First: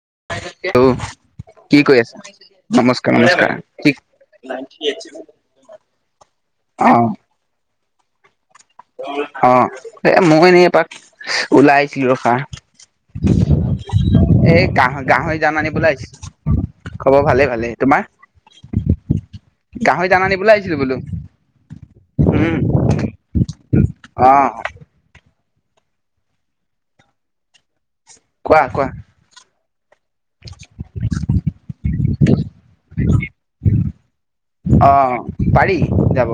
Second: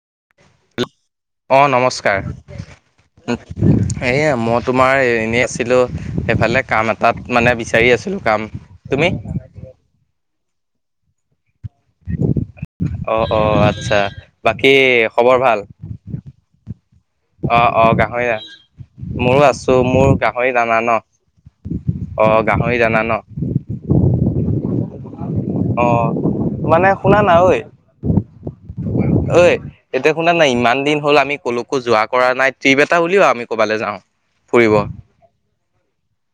[unintelligible] অ কৰি নমস্কাৰ, আছা? নমস্কাৰ নমস্কাৰ কি এইয়া মই তোমাৰ এনেই আছিলোঁ, ইফালে কাম এটাত মানে বিচাৰি আছিলোঁ কাম। তুমি অৱ, এই মও এনেই এপাক ওলাই আহিছিলো ৰখা। অ অ আচ্ছা, এই বাকী গাহ খবৰ গাহৰি জান ভাল? আনিবলৈ আহিছিলো খবৰ ভালে অ ভালে অ তোমাৰ গাহৰিয়া, মোৰ আছো মোৰ জান গাহৰি আনিবলৈ আহিছিলো দানা ন বোলো অ গাহৰি দানা ন অৱ অ, মানে শুনা না ঐ? কোৱা কোৱা। অই এতিয়া শুনা নাই ইমান দিন হ'ল আমি কলকো যোৱা কৰা নাই টিপ এটা উলিয়া আমি ক'বালৈ যাওঁ ফুৰিব। অ পাৰি যাব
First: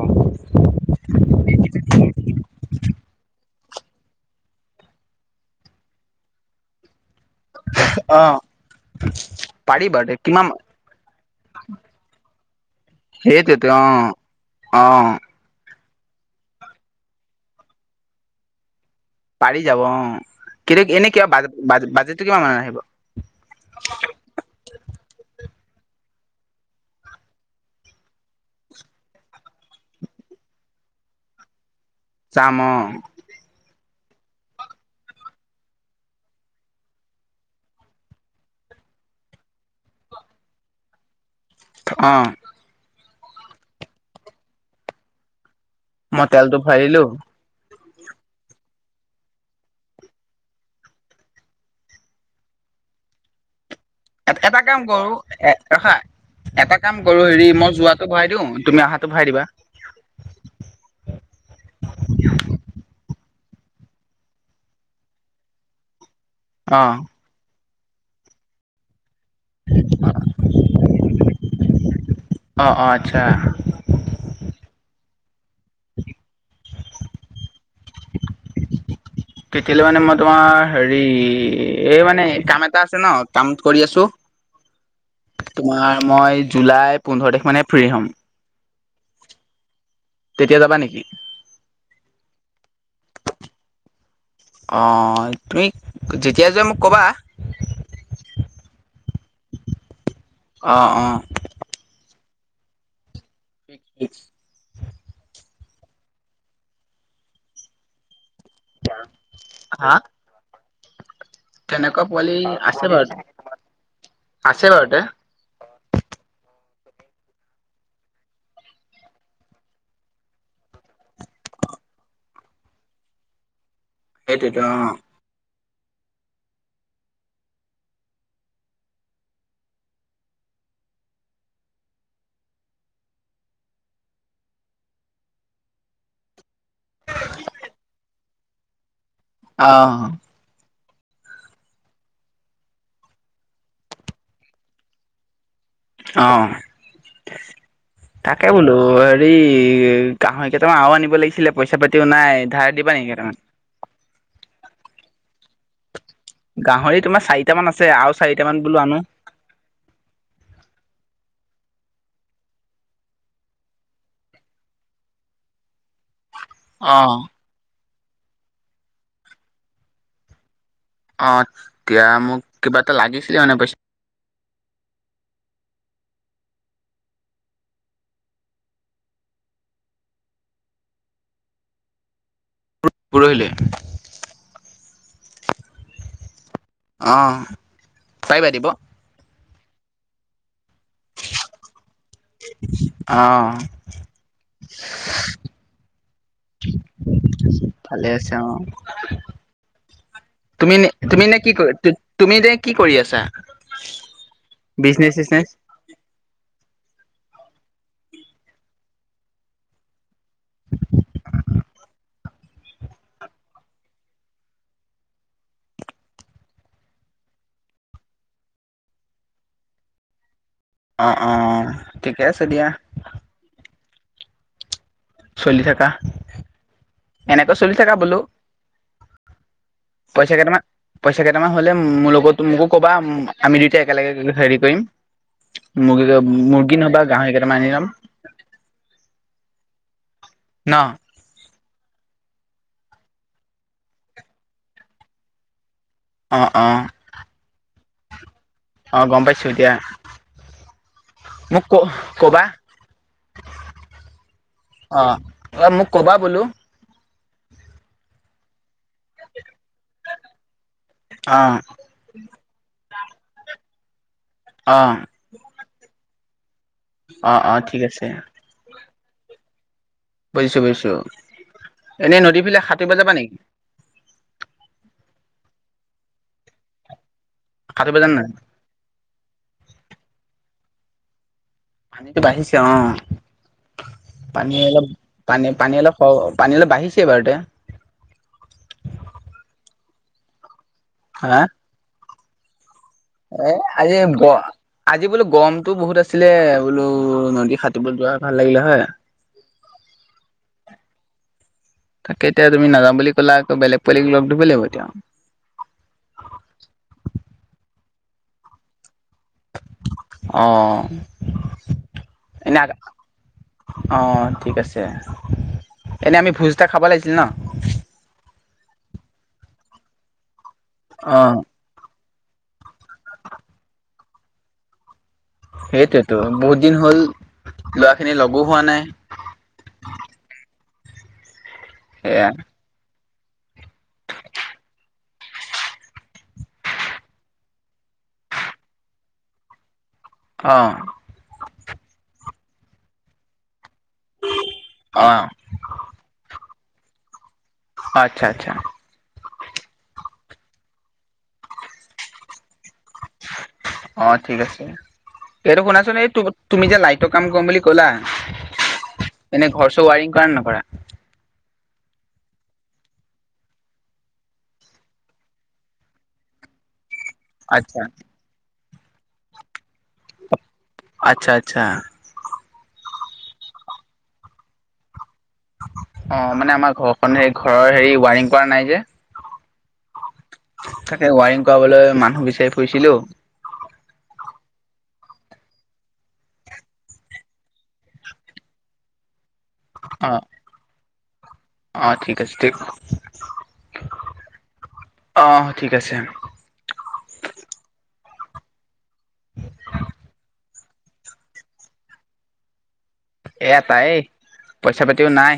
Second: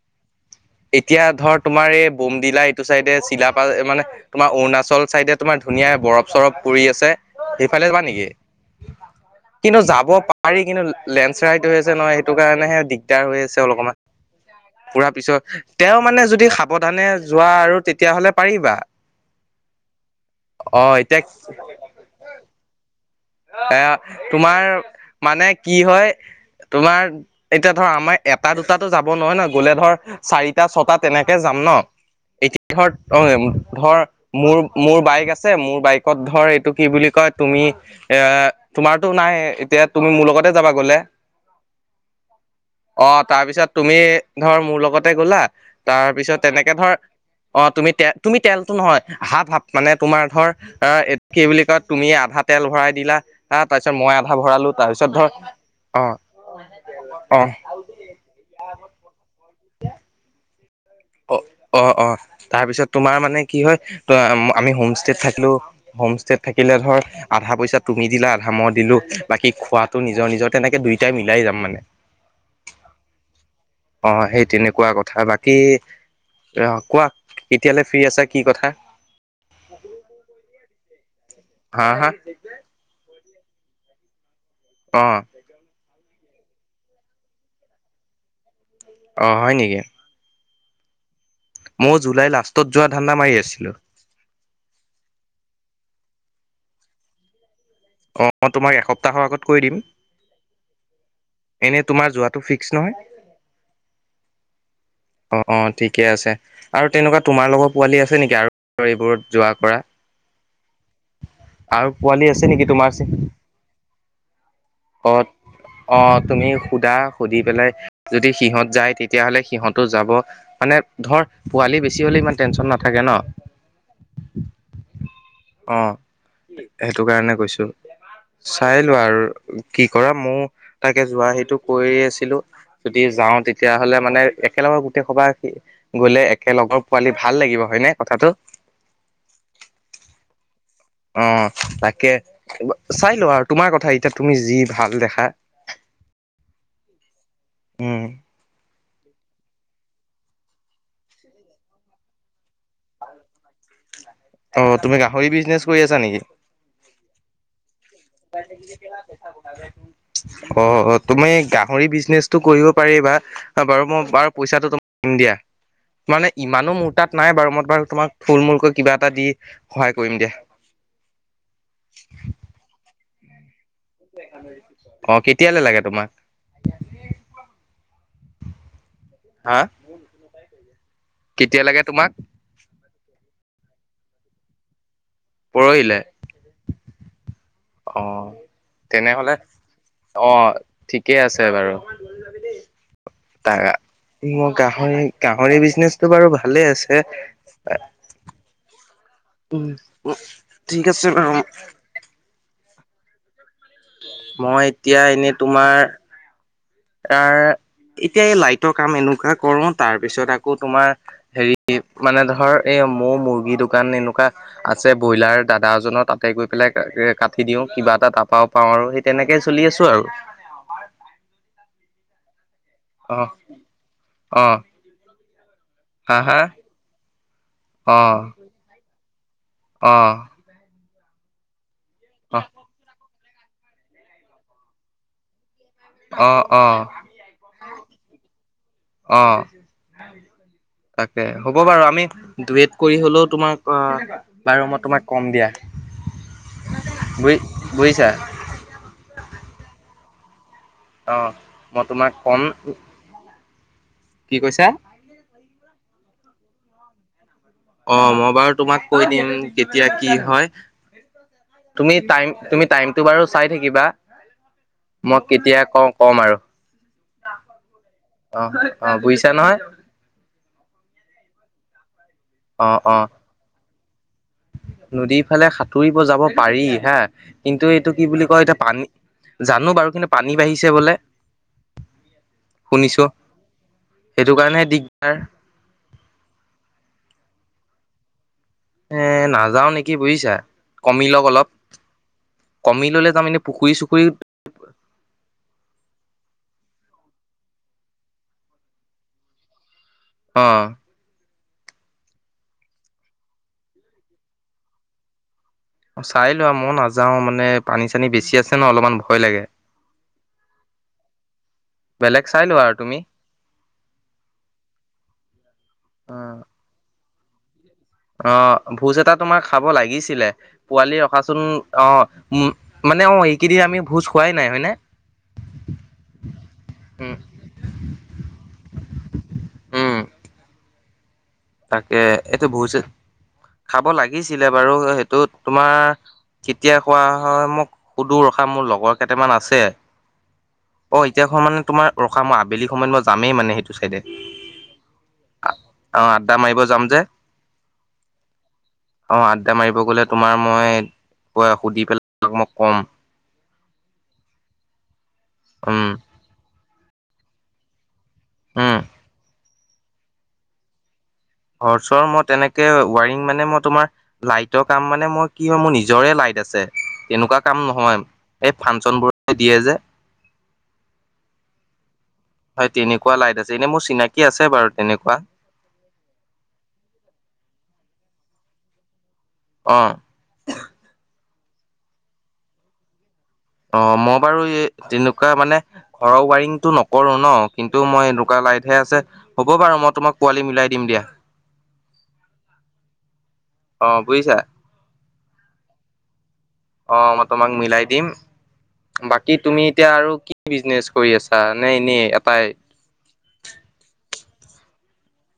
এতিয়া ধৰ তোমাৰ এই বোমডিলা এইটো চাইডে চিলা পাৰ মানে, তোমাৰ অৰুণাচল চাইডে তোমাৰ ধুনীয়া বৰফ চৰফ পৰি আছে, সেইফালে যাবা অ নেকি, কিন্তু পাৰি বাৰু যাব দে কিমান পাৰি কিন্তু লেণ্ড শ্লাইড হৈ আছে নহয়। সেইটো কাৰণেহে দিগদাৰ হৈ আছে সেইটোৱেতো অ অলপমান, অ পুৰা পিছত তেওঁ মানে যদি সাৱধানে যোৱা আৰু তেতিয়াহ'লে পাৰিবা। পাৰি যাব অ কিন্তু অ' এনে এতিয়া কিবা ব বাজেটটো কিমান মান আহিব। এ তোমাৰ মানে কি হয়। [inaudible] তোমাৰ এতিয়া ধৰা আমাৰ এটা, দুটাতো যাব নহয় ন গ'লে ধৰ চাৰিটা, ছটা তেনেকে যাম ন। যাম অ এতিয়া ধৰ অ ধৰ মোৰ মোৰ বাইক আছে, মোৰ বাইকত ধৰ এইটো কি বুলি কয় তুমি এ তোমাৰতো নাই এতিয়া তুমি মোৰ লগতে যাবা গলে। অৱ অ তাৰপিছত তুমি ধৰ মোৰ লগতে গ'লা, মই তাৰপিছত তেলটো তেনেকে ভৰাই ধৰ দিলো অ তুমি তে তুমি তেলটো নহয় হাফ হাফ মানে তোমাৰ ধৰ কি বুলি কয় তুমি আধা তেল ভৰাই দিলা তাত এটা কাম কৰো, এ ৰখা অ এটা কাম কৰো অ হেৰি মই যোৱাতটো ভৰাই দিওঁ তুমি অহাতটো ভৰাই দিবা। [unintelligible] অ অৱ অৱ তাৰপিছত তোমাৰ মানে কি হয় ত আমি হোম ষ্টেত থাকিলো, হোম ষ্টেত থাকিলে অ ধৰ আধা পইচাত তুমি দিলা আধা মই দিলো, বাকী খোৱাাতটো নিজৰ নিজৰ তেনেকে দুয়টাই মিলাই যাম মানে। অ অ আচ্ছা অ সেই তেনেকুৱা কথা বাকী। কী অহ কোৱা কেতিয়ালৈ ফ্ৰী আছা কি কথা। তেতিয়ালৈ মানে মই তোমাৰ হেৰি। হেৰি হা এই হা মানে কাম এটা আছে ন, কাম কৰি আছো। অ তোমাৰ মই জুলাই পোন্ধৰ তাৰিখ মানে ফ্ৰী হ'ম। অ হয় নেকি? তেতিয়া যাবা নেকি? মই জুলাই লাষ্টত যোৱা ধান্দা মাৰি আছিলো। যেতিয়া যোৱা মোক ক'বা। অ তোমাক এসপ্তাহৰ আগত কৈ দিম, অ অ এনে তোমাৰ যোৱা। টো ফিক্স নহয়? Fix fix. অ অ ঠিকে আছে আৰু তেনেকুৱা তোমাৰ লগৰ পোৱালি আছে নেকি আৰু। ৰিবোৰত যোৱা কৰা। হা আৰু তেনেকুৱা পোৱালি নেকি আছে তোমাৰ বাৰু আছে বাৰু। অ অ তুমি। সুদা সুধি পেলাই যদি সিহঁত যায় তেতিয়াহ'লে সিহঁতো যাব মানে ধৰ পোৱালি। বেছি হ'লে ইমান টেনশন নাকে ন। সেইটোতো অ সেইটো কাৰণে কৈছো চাই লোৱা আৰু। কি কৰা ময় তাকে যোৱা সেইটো কৰি আছিলো। যদি যাওঁ তেতিয়াহলে মানে একেলগৰ গোটেই সভা গলে। এক লগৰ পোৱালি ভাল লাগিব হয়নে কথাটো। অঁ। অ তাকে চাই লোৱা আৰু তোমাৰ কথা এতিয়া তুমি যি ভাল দেখা। অ উম, তাকে বোলো। অ হেৰি গাহৰি কেইটামান আৰু আনিব লাগিছিলে পইচা পাতিও নাই ধাৰ দিবা নেকি কেইটামান। [unintelligible] অ তুমি গাহৰি বিজনেচ কৰি আছা নেকি? গাহৰি তোমাৰ চাৰিটা মান আছে। আৰু অ চাৰিটা মান তুমি বোলো আনো। গাহৰি। হৰি বিজনেচটো কৰিব পাৰি বাা বাৰু মই বাৰু পইচাটো তমাক নিম দিয়া মানে। ইমানো মূোৰ অ', তাত নাই বাৰু মই বাৰু তোমাক ফুল মূলকৈ কিবা এটা দি সহায় কৰিম দিয়া। অ এতিয়া মোক কিবা এটা লাগিছিলে মানে পইচা। অ কেতিয়ালৈ লাগে তোমাক। হা। কেতিয়া লাগে তোমাক। পৰহিলে। পৰহিলে অ'। আহ পাৰিবা দিব? তেনেহলে। অ ঠিকেই আছে বাৰু। তাৰা অহঁ। মোৰ গাহৰি গাহৰি বিজনেচটো বাৰু ভালে আছে। ভালে আছে অ'। উম। তুমি ঠিক নে আছে তুমি বাৰু নে কি কৰি তুমি যে কি কৰি আছা। মই এতিয়া বিজনেচ এনেই চিজনেচ। তোমাৰ। এ এতিয়া এই লাইটৰ কাম এনেকুৱা কৰো তাৰ পিছত আকৌ। আকৌ তোমাৰ হেৰি। মানে ধৰ এই মৌ মুৰ্গী দোকান এনেকুৱা আছে ব্ৰইলাৰ দাদা এজনৰ তাতে গৈ পেলাই। কাটি দিও কিবা এটা তাৰপাও পাওঁ আৰু সেই তেনেকেই চলি আছো আৰু। অ অ অ ঠিকে আছে দিয়া। অ অহ। চলি থাকা ।এনেকৈ চলি থাকা অ বোলো। অ পইচা কেইটামান পইচা কেইটামান হলে মোৰ লগতো মোকো কবা। আমি দুয়টাই একেলগে গৈ হেৰি কৰিম । মুৰ্গীটো অ অ অ মুৰ্গী নহবা গাহৰি কেইটামে আনি লম। অ ন তাকে হ'ব বাৰু আমি। ডৱেইট কৰি হ'লেও তোমাক বাৰু তোমাক কম দিয়া। অ অ বুজি বুজিছা আহ গম পাইছো এতিয়া। অ মোক ক মই তোমাক কম। ক'বা কি কৈছা? অ অ মোক ক'বা বোলো। অ মই বাৰু তোমাক কৈ দিম কেতিয়া কি হয়। অ তুমি টাইম তুমি টাইমতটো বাৰু চাই থাকিবা। অ মই কেতিয়া কওঁ কম আৰু। অ অ ঠিক আছে। অ', অ বুজিছা নহয়। বুজিছো বুজিছো এনেই নদী ফালে অ', সাতুৰিব অ'। যাবা নেকি? নদীৰ ফালে সাঁতুৰিব যাব পাৰি হা কিন্তু এইটো সাঁতুৰিব কি জানা বুলি নাই কয় ।এতিয়া পানী জানো বাৰু কিন্তু পানী বাঢ়িছে বোলে। পানীতো বাঢ়িছে অ শুনিছোঁ সেইটো পানী কাৰণে অলপ দিগদাৰ পানী পানী অলপ পানী অলপ বাঢ়িছে বাঢ়োতে। এ নাযাও নেকি বুজিছা ।কমি লওক হা অলপ কমি ললে যাম এনে এ পুখুৰী আজি চুখুৰীত আজি বোলো গমটো বহুত আছিলে। বোলো নদী সাতোইব যোৱা ভাল লাগিলে হয়। অহ। তাকে এতিয়া তুমি নাযাম বুলি ক'লা আকৌ বেলেগ পোৱালি লগ ধৰিব লাগিব এতিয়া চাই লোৱা মই নাযাও মানে পানী বেছি আছে ন অলমান। অহ। বেলেগ চাই লোবা আৰু তুমি অ ঠিক আছে এনে আমি অ'। ভোজ এটা খাব লাগিছিল ন? অ ভোজ এটা তোমাৰ খাব লাগিছিলে পোৱালি অ ৰখাচোন অ উ মানে অ এইকেইদিন আমি ভোজ খোৱাই নাই হয়নে? সেইটোতো বহুত দিন হ'ল উম। লৰা খিনি লগো হোৱা নাই। উম, [unintelligible] তাকে এতো ভোছে। উ খাব লাগিছিলে বাৰু সেইটোত তোমাৰ কেতিয়া খোৱা হয় মোক সুধো ৰখা মোৰ লগৰ কেইটামান আছে। অ এতিয়া খোৱা মানে তোমাৰ ৰখা মই আবেলি সময়ত মই যামেই মানে সেইটো ছাইদে অ আ অ আড্ডা মাৰিব যাম যে। আচ্ছা আচ্ছা অ আড্ডা মাৰিব গ'লে। তোমাৰ মই সুধি পেলাই তাক মই ক'ম। অ ঠিক আছে এইটো উম, শুনাচোন এই তুমি যে লাইক। টো কাম কম বুলি ক'লা। উম এনে ঘৰ চৰ ৱাৰিং কৰা নে নকৰা। ঘৰ চৰ মই তেনেকে ৱাৰিং মানে মই তোমাৰ লাইটৰ কাম মানে মই কি হয়। মোৰ নিজৰে লাইট আছে তেনেকুৱা কাম আচ্ছা নহয় এই ফাংচন বোৰ দিয়ে যে। আচ্ছা আচ্ছা। হয় তেনেকুৱা লাইট আছে এনে মোৰ চিনাকি আছে বাৰু তেনেকুৱা অ মানে আমাৰ ঘৰখন হ ঘৰৰ হেৰি ৱাৰিং কৰা নাই যে। অ তাকে ৱাৰিং কৰাবলৈ মানুহ বিচাৰি ফুৰিছিলো অ মই বাৰু এই তেনেকুৱা মানে ঘৰ ৱাৰিংটো নকৰো ন কিন্তু মই এনেকুৱা লাইট । হে আছে হ'ব বাৰু মই অ তোমাক পোৱালি মিলাই দিম দিয়া । অ ঠিক আছে দ অ বুজিছা অ ঠিক আছে । অ মই তোমাক মিলাই দিম । বাকী তুমি এতিয়া আৰু কি বিজনেচ কৰি আছা নে এনে এটাই এটাই পইচা পাতিও নাই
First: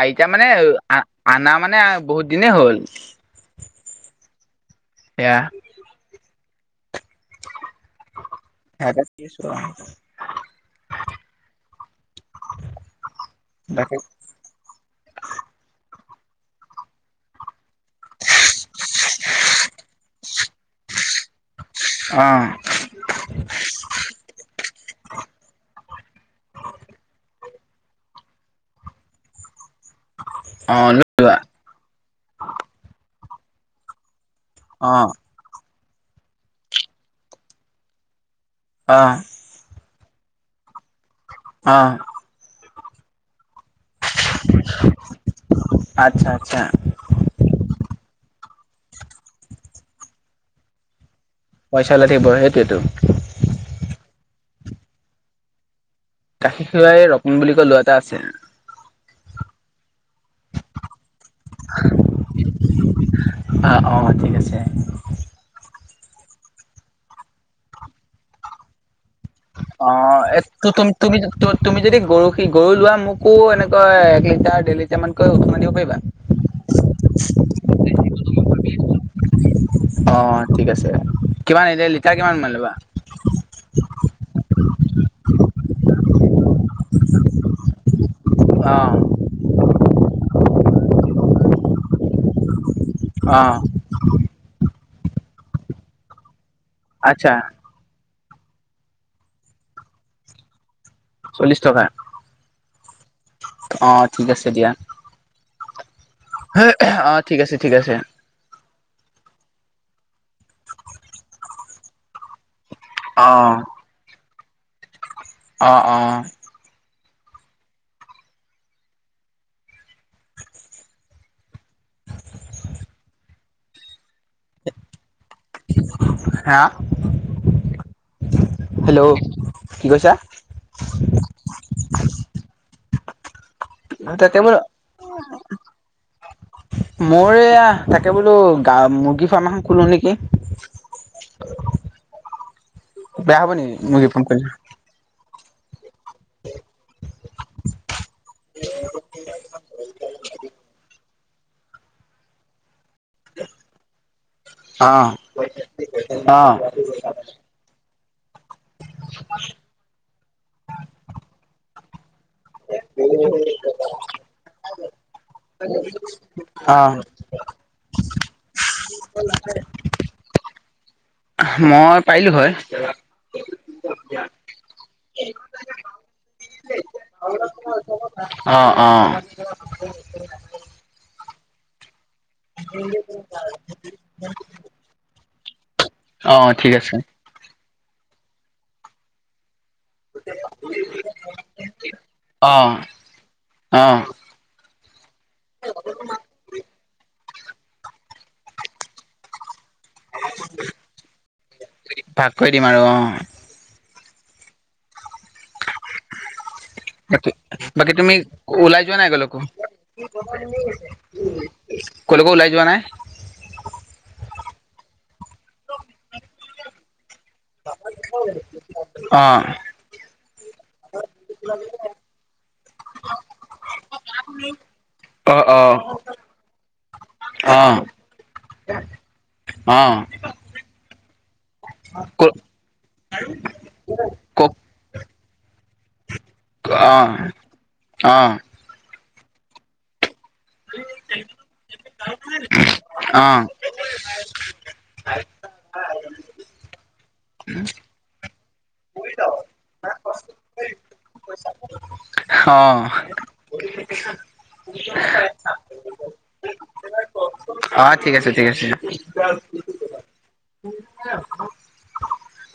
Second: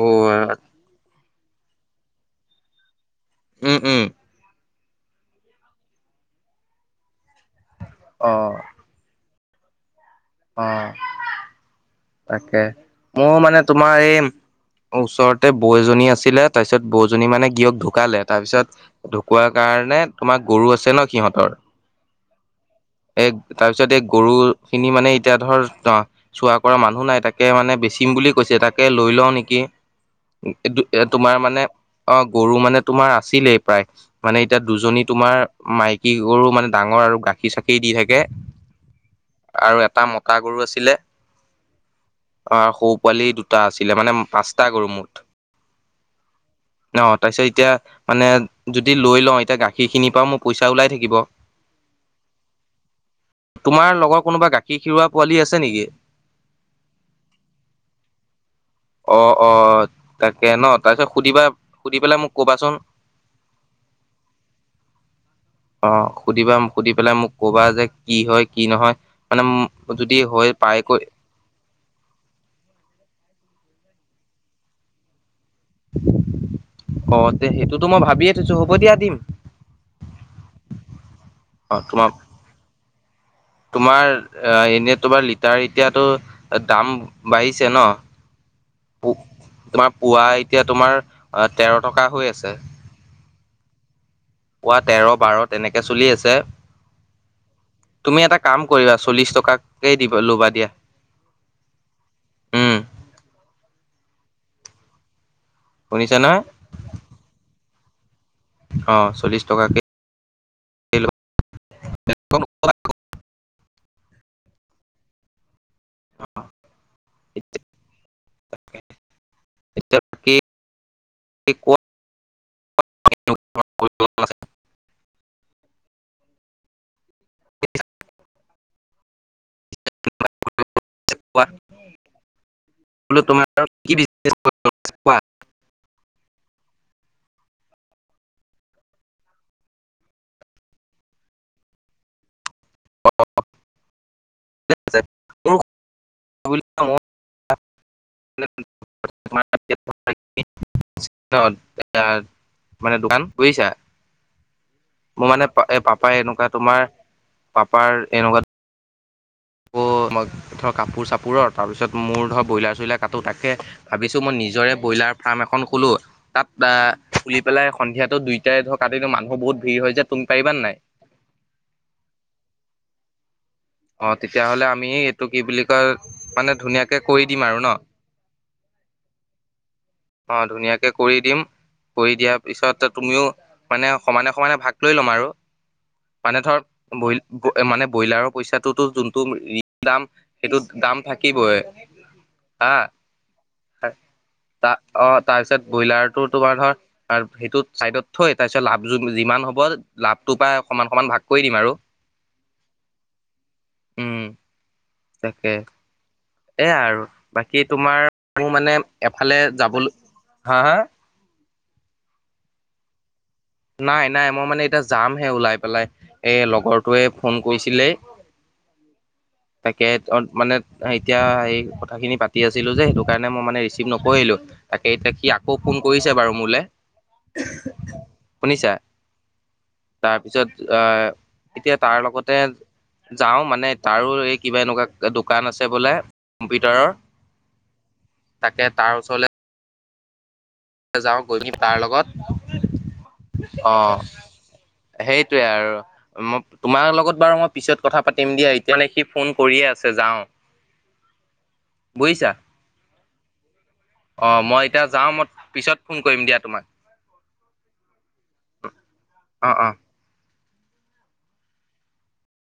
অ মানে আ অনা মানে বহুত দিনেই হ'ল উম উম এয়া অ হেয়াকে কৰি আছো আও অ তাকে মোৰ মানে তোমাৰ এই ওচৰতে বও এজনী আছে। ছিল তাৰ পিছত বও জনী মানে গিৰিয়েক ঢুকালে। তাৰপিছত ঢুকোৱাৰ কাৰণে তোমাৰ গৰু আছে ন সিহঁতৰ অ এ, তাৰ পিছত এ গৰু খিনি মানে এতিয়া ধৰ অ চোৱা-কৰা মানুহ নাই তাকে মানে বেচিম বুলি কৈছে। তাকে লৈ লও নেকি? অ এ, তোমাৰ লোৱা মানে অ, গৰু মানে তোমাৰ আছিলেই প্ৰায়। মানে এতিয়া দুজনী অ তোমাৰ মাইকী গৰু মানে ডাঙৰ আৰু গাখীৰ চাখি দি থাকে। আহ। আৰু এটা মতা গৰু আছিলে হ। আৰু সৰু পোৱালি দুটা আছিল। লে মানে, পাঁচটা কৰো মুঠ। আচ্ছা, আচ্ছা ন তাৰপিছত এতিয়া মানে, যদি লৈ লওঁ এতিয়া গাখীৰখিনিৰ পৰাও মোৰ পইচা ওলাই থাকিব। পইচা ওলাই থাকিব সেইটোৱে তো। তোমাৰ লগৰ কোনোবা গাখীৰ-খিৰোৱা পোৱালি আছে নেকি? গাখীৰ খীৰোৱা ৰকন বুলি কয় লৰা এটা আছে। অ, অ। তাকে ন তাৰপিছত সুধিবা সুধি পেলাই মোক কবাচোন। অ', অ', ঠিক আছে। অ'সুধিবা সুধি পেলাই মোক কবা যে কি হয় কি নহয়। মানে যদি হয় অ' পায়কৈ তুমি, তুমি যদি গৰু সি গৰু লোৱা মোকো এনে কয় এক লিজাৰ দে লিজাৰ মানকৈ ষমাই দিব পাৰিবা। অ, তে সেইটোতো মই ভাবিয়ে থৈছো হ'ব দিয়া দিম। অ', ঠিক আছে। কিমান অ' এতিয়া তোমাৰ, লিটাৰ কিমান মান ল'বা? তোমাৰ। অ' এনেই তোমাৰ লিটাৰ এতিয়াতো দাম বাঢ়িছে ন। অ'। তোমাৰ পুৱা এতিয়া তোমাৰ তেৰ টকা হৈ আছে। আহ। পুৱা তেৰ, বাৰ তেনেকে চলি আছে। আচ্ছা। তুমি এটা কাম কৰিবা চল্লিশ টকাকেই দিবা ল'বা দিয়া। চল্লিশ টকা, উম অ 'ঠিক আছে দিয়া। শুনিছা নহয় হ, অ' ঠিক আছে, ঠিক আছে। অ' চল্লিশ টকা অ। অ, অ। এ, কি? ক [unintelligible] [inaudible] হা। হেল্ল' কি কৈছা? তাতে বোলো তোমাৰ মই এয়া তাকে বোলো গা মুৰ্গী ফাৰ্ম এখন খোলো নেকি? বেয়া হ'ব নেকি মুগী ফাম খুলিলে? অ'। [inaudible] ন মানে দোকান বুজিছা? অঁ মোৰ মানে প এ পাপাই এনেকুৱা অঁ তোমাৰ পাপাৰ আকৌ মই ধৰ কাপোৰ-চাপোৰৰ তাৰপিছত মোৰ ধৰ ব্ৰইলাৰ-চইলাৰ কাটোঁ। তাকে ভাবিছোঁ মই নিজৰে ব্ৰইলাৰ ফাৰ্ম এখন খুলো ।তাত অঁ তুলি পেলাই সন্ধিয়াটো দুইটাই ধৰ কাটিলো মানুহ বহুত ভিৰ হৈ যে তুমি পাৰিবা নাই? মই পাৰিলোঁ হয়। অ' তেতিয়াহ'লে আমি এইটো কি বুলি কয় মানে ধুনীয়াকে কৰি দিম আৰু ন। অ' অ'। অ' ধুনীয়াকে কৰি দিম। কৰি দিয়াৰ পিছত তুমিও মানে সমানে সমানে ভাগ লৈ লম আৰু। মানে অঁ ধৰ ঠিক আছে মানে ব্ৰইলাৰৰ পইচাটোতো যোনটো। দাম সেইটোত দাম থাকিবই অঁ হা। অঁ ত অ' তাৰপিছত ব্ৰইলাৰটো তোমাৰ ধৰ সেইটো চাইডত। থৈ তাৰপিছত লাভ যিমান হ'ব লাভটো পাই সমান সমান ভাগ কৰি দিম আৰু। ভাগ কৰি দিম আৰু অ'। উম তাকেই। বাকী তুমি মোৰ মানে ওলাই যোৱা নাই এফালে কলৈকো। যাবলৈ হা হা কলৈকো ওলাই যোৱা নাই। নাই নাই মই মানে এতিয়া যামহে ওলাই পেলাই এ লগৰটোৱে ফোন। কৈছিলে অঁ তাকে মানে। এতিয়া সেই কথাখিনি পাতি আছিলোঁ যে, সেইটো কাৰণে মই মানে ৰিচিভ নকৰিলোঁ তাকে এতিয়া সি আকৌ। ফোন কৰিছে বাৰু মোলে। অ'। শুনিছা তাৰপিছত অহ। এতিয়া তাৰ ক লগতে যাওঁ মানে তাৰো এই ক কিবা এনেকুৱা দোকান আছে বোলে। কম্পিউটাৰৰ অঁ অঁ তাকে তাৰ ওচৰলে। যাওঁ গৈ কিনি তাৰ লগত অঁ অ'। সেইটোৱেই আৰু মই তোমাৰ লগত বাৰু মই পিছত কথা পাতিম দিয়া। মানে সি ফোন কৰিয়ে আছে যাওঁ বুজিছা। অঁ অ' মই এতিয়া যাওঁ মই পিছত ফোন কৰিম দিয়া তোমাক। অ' ঠিক আছে ঠিক আছে। অ অ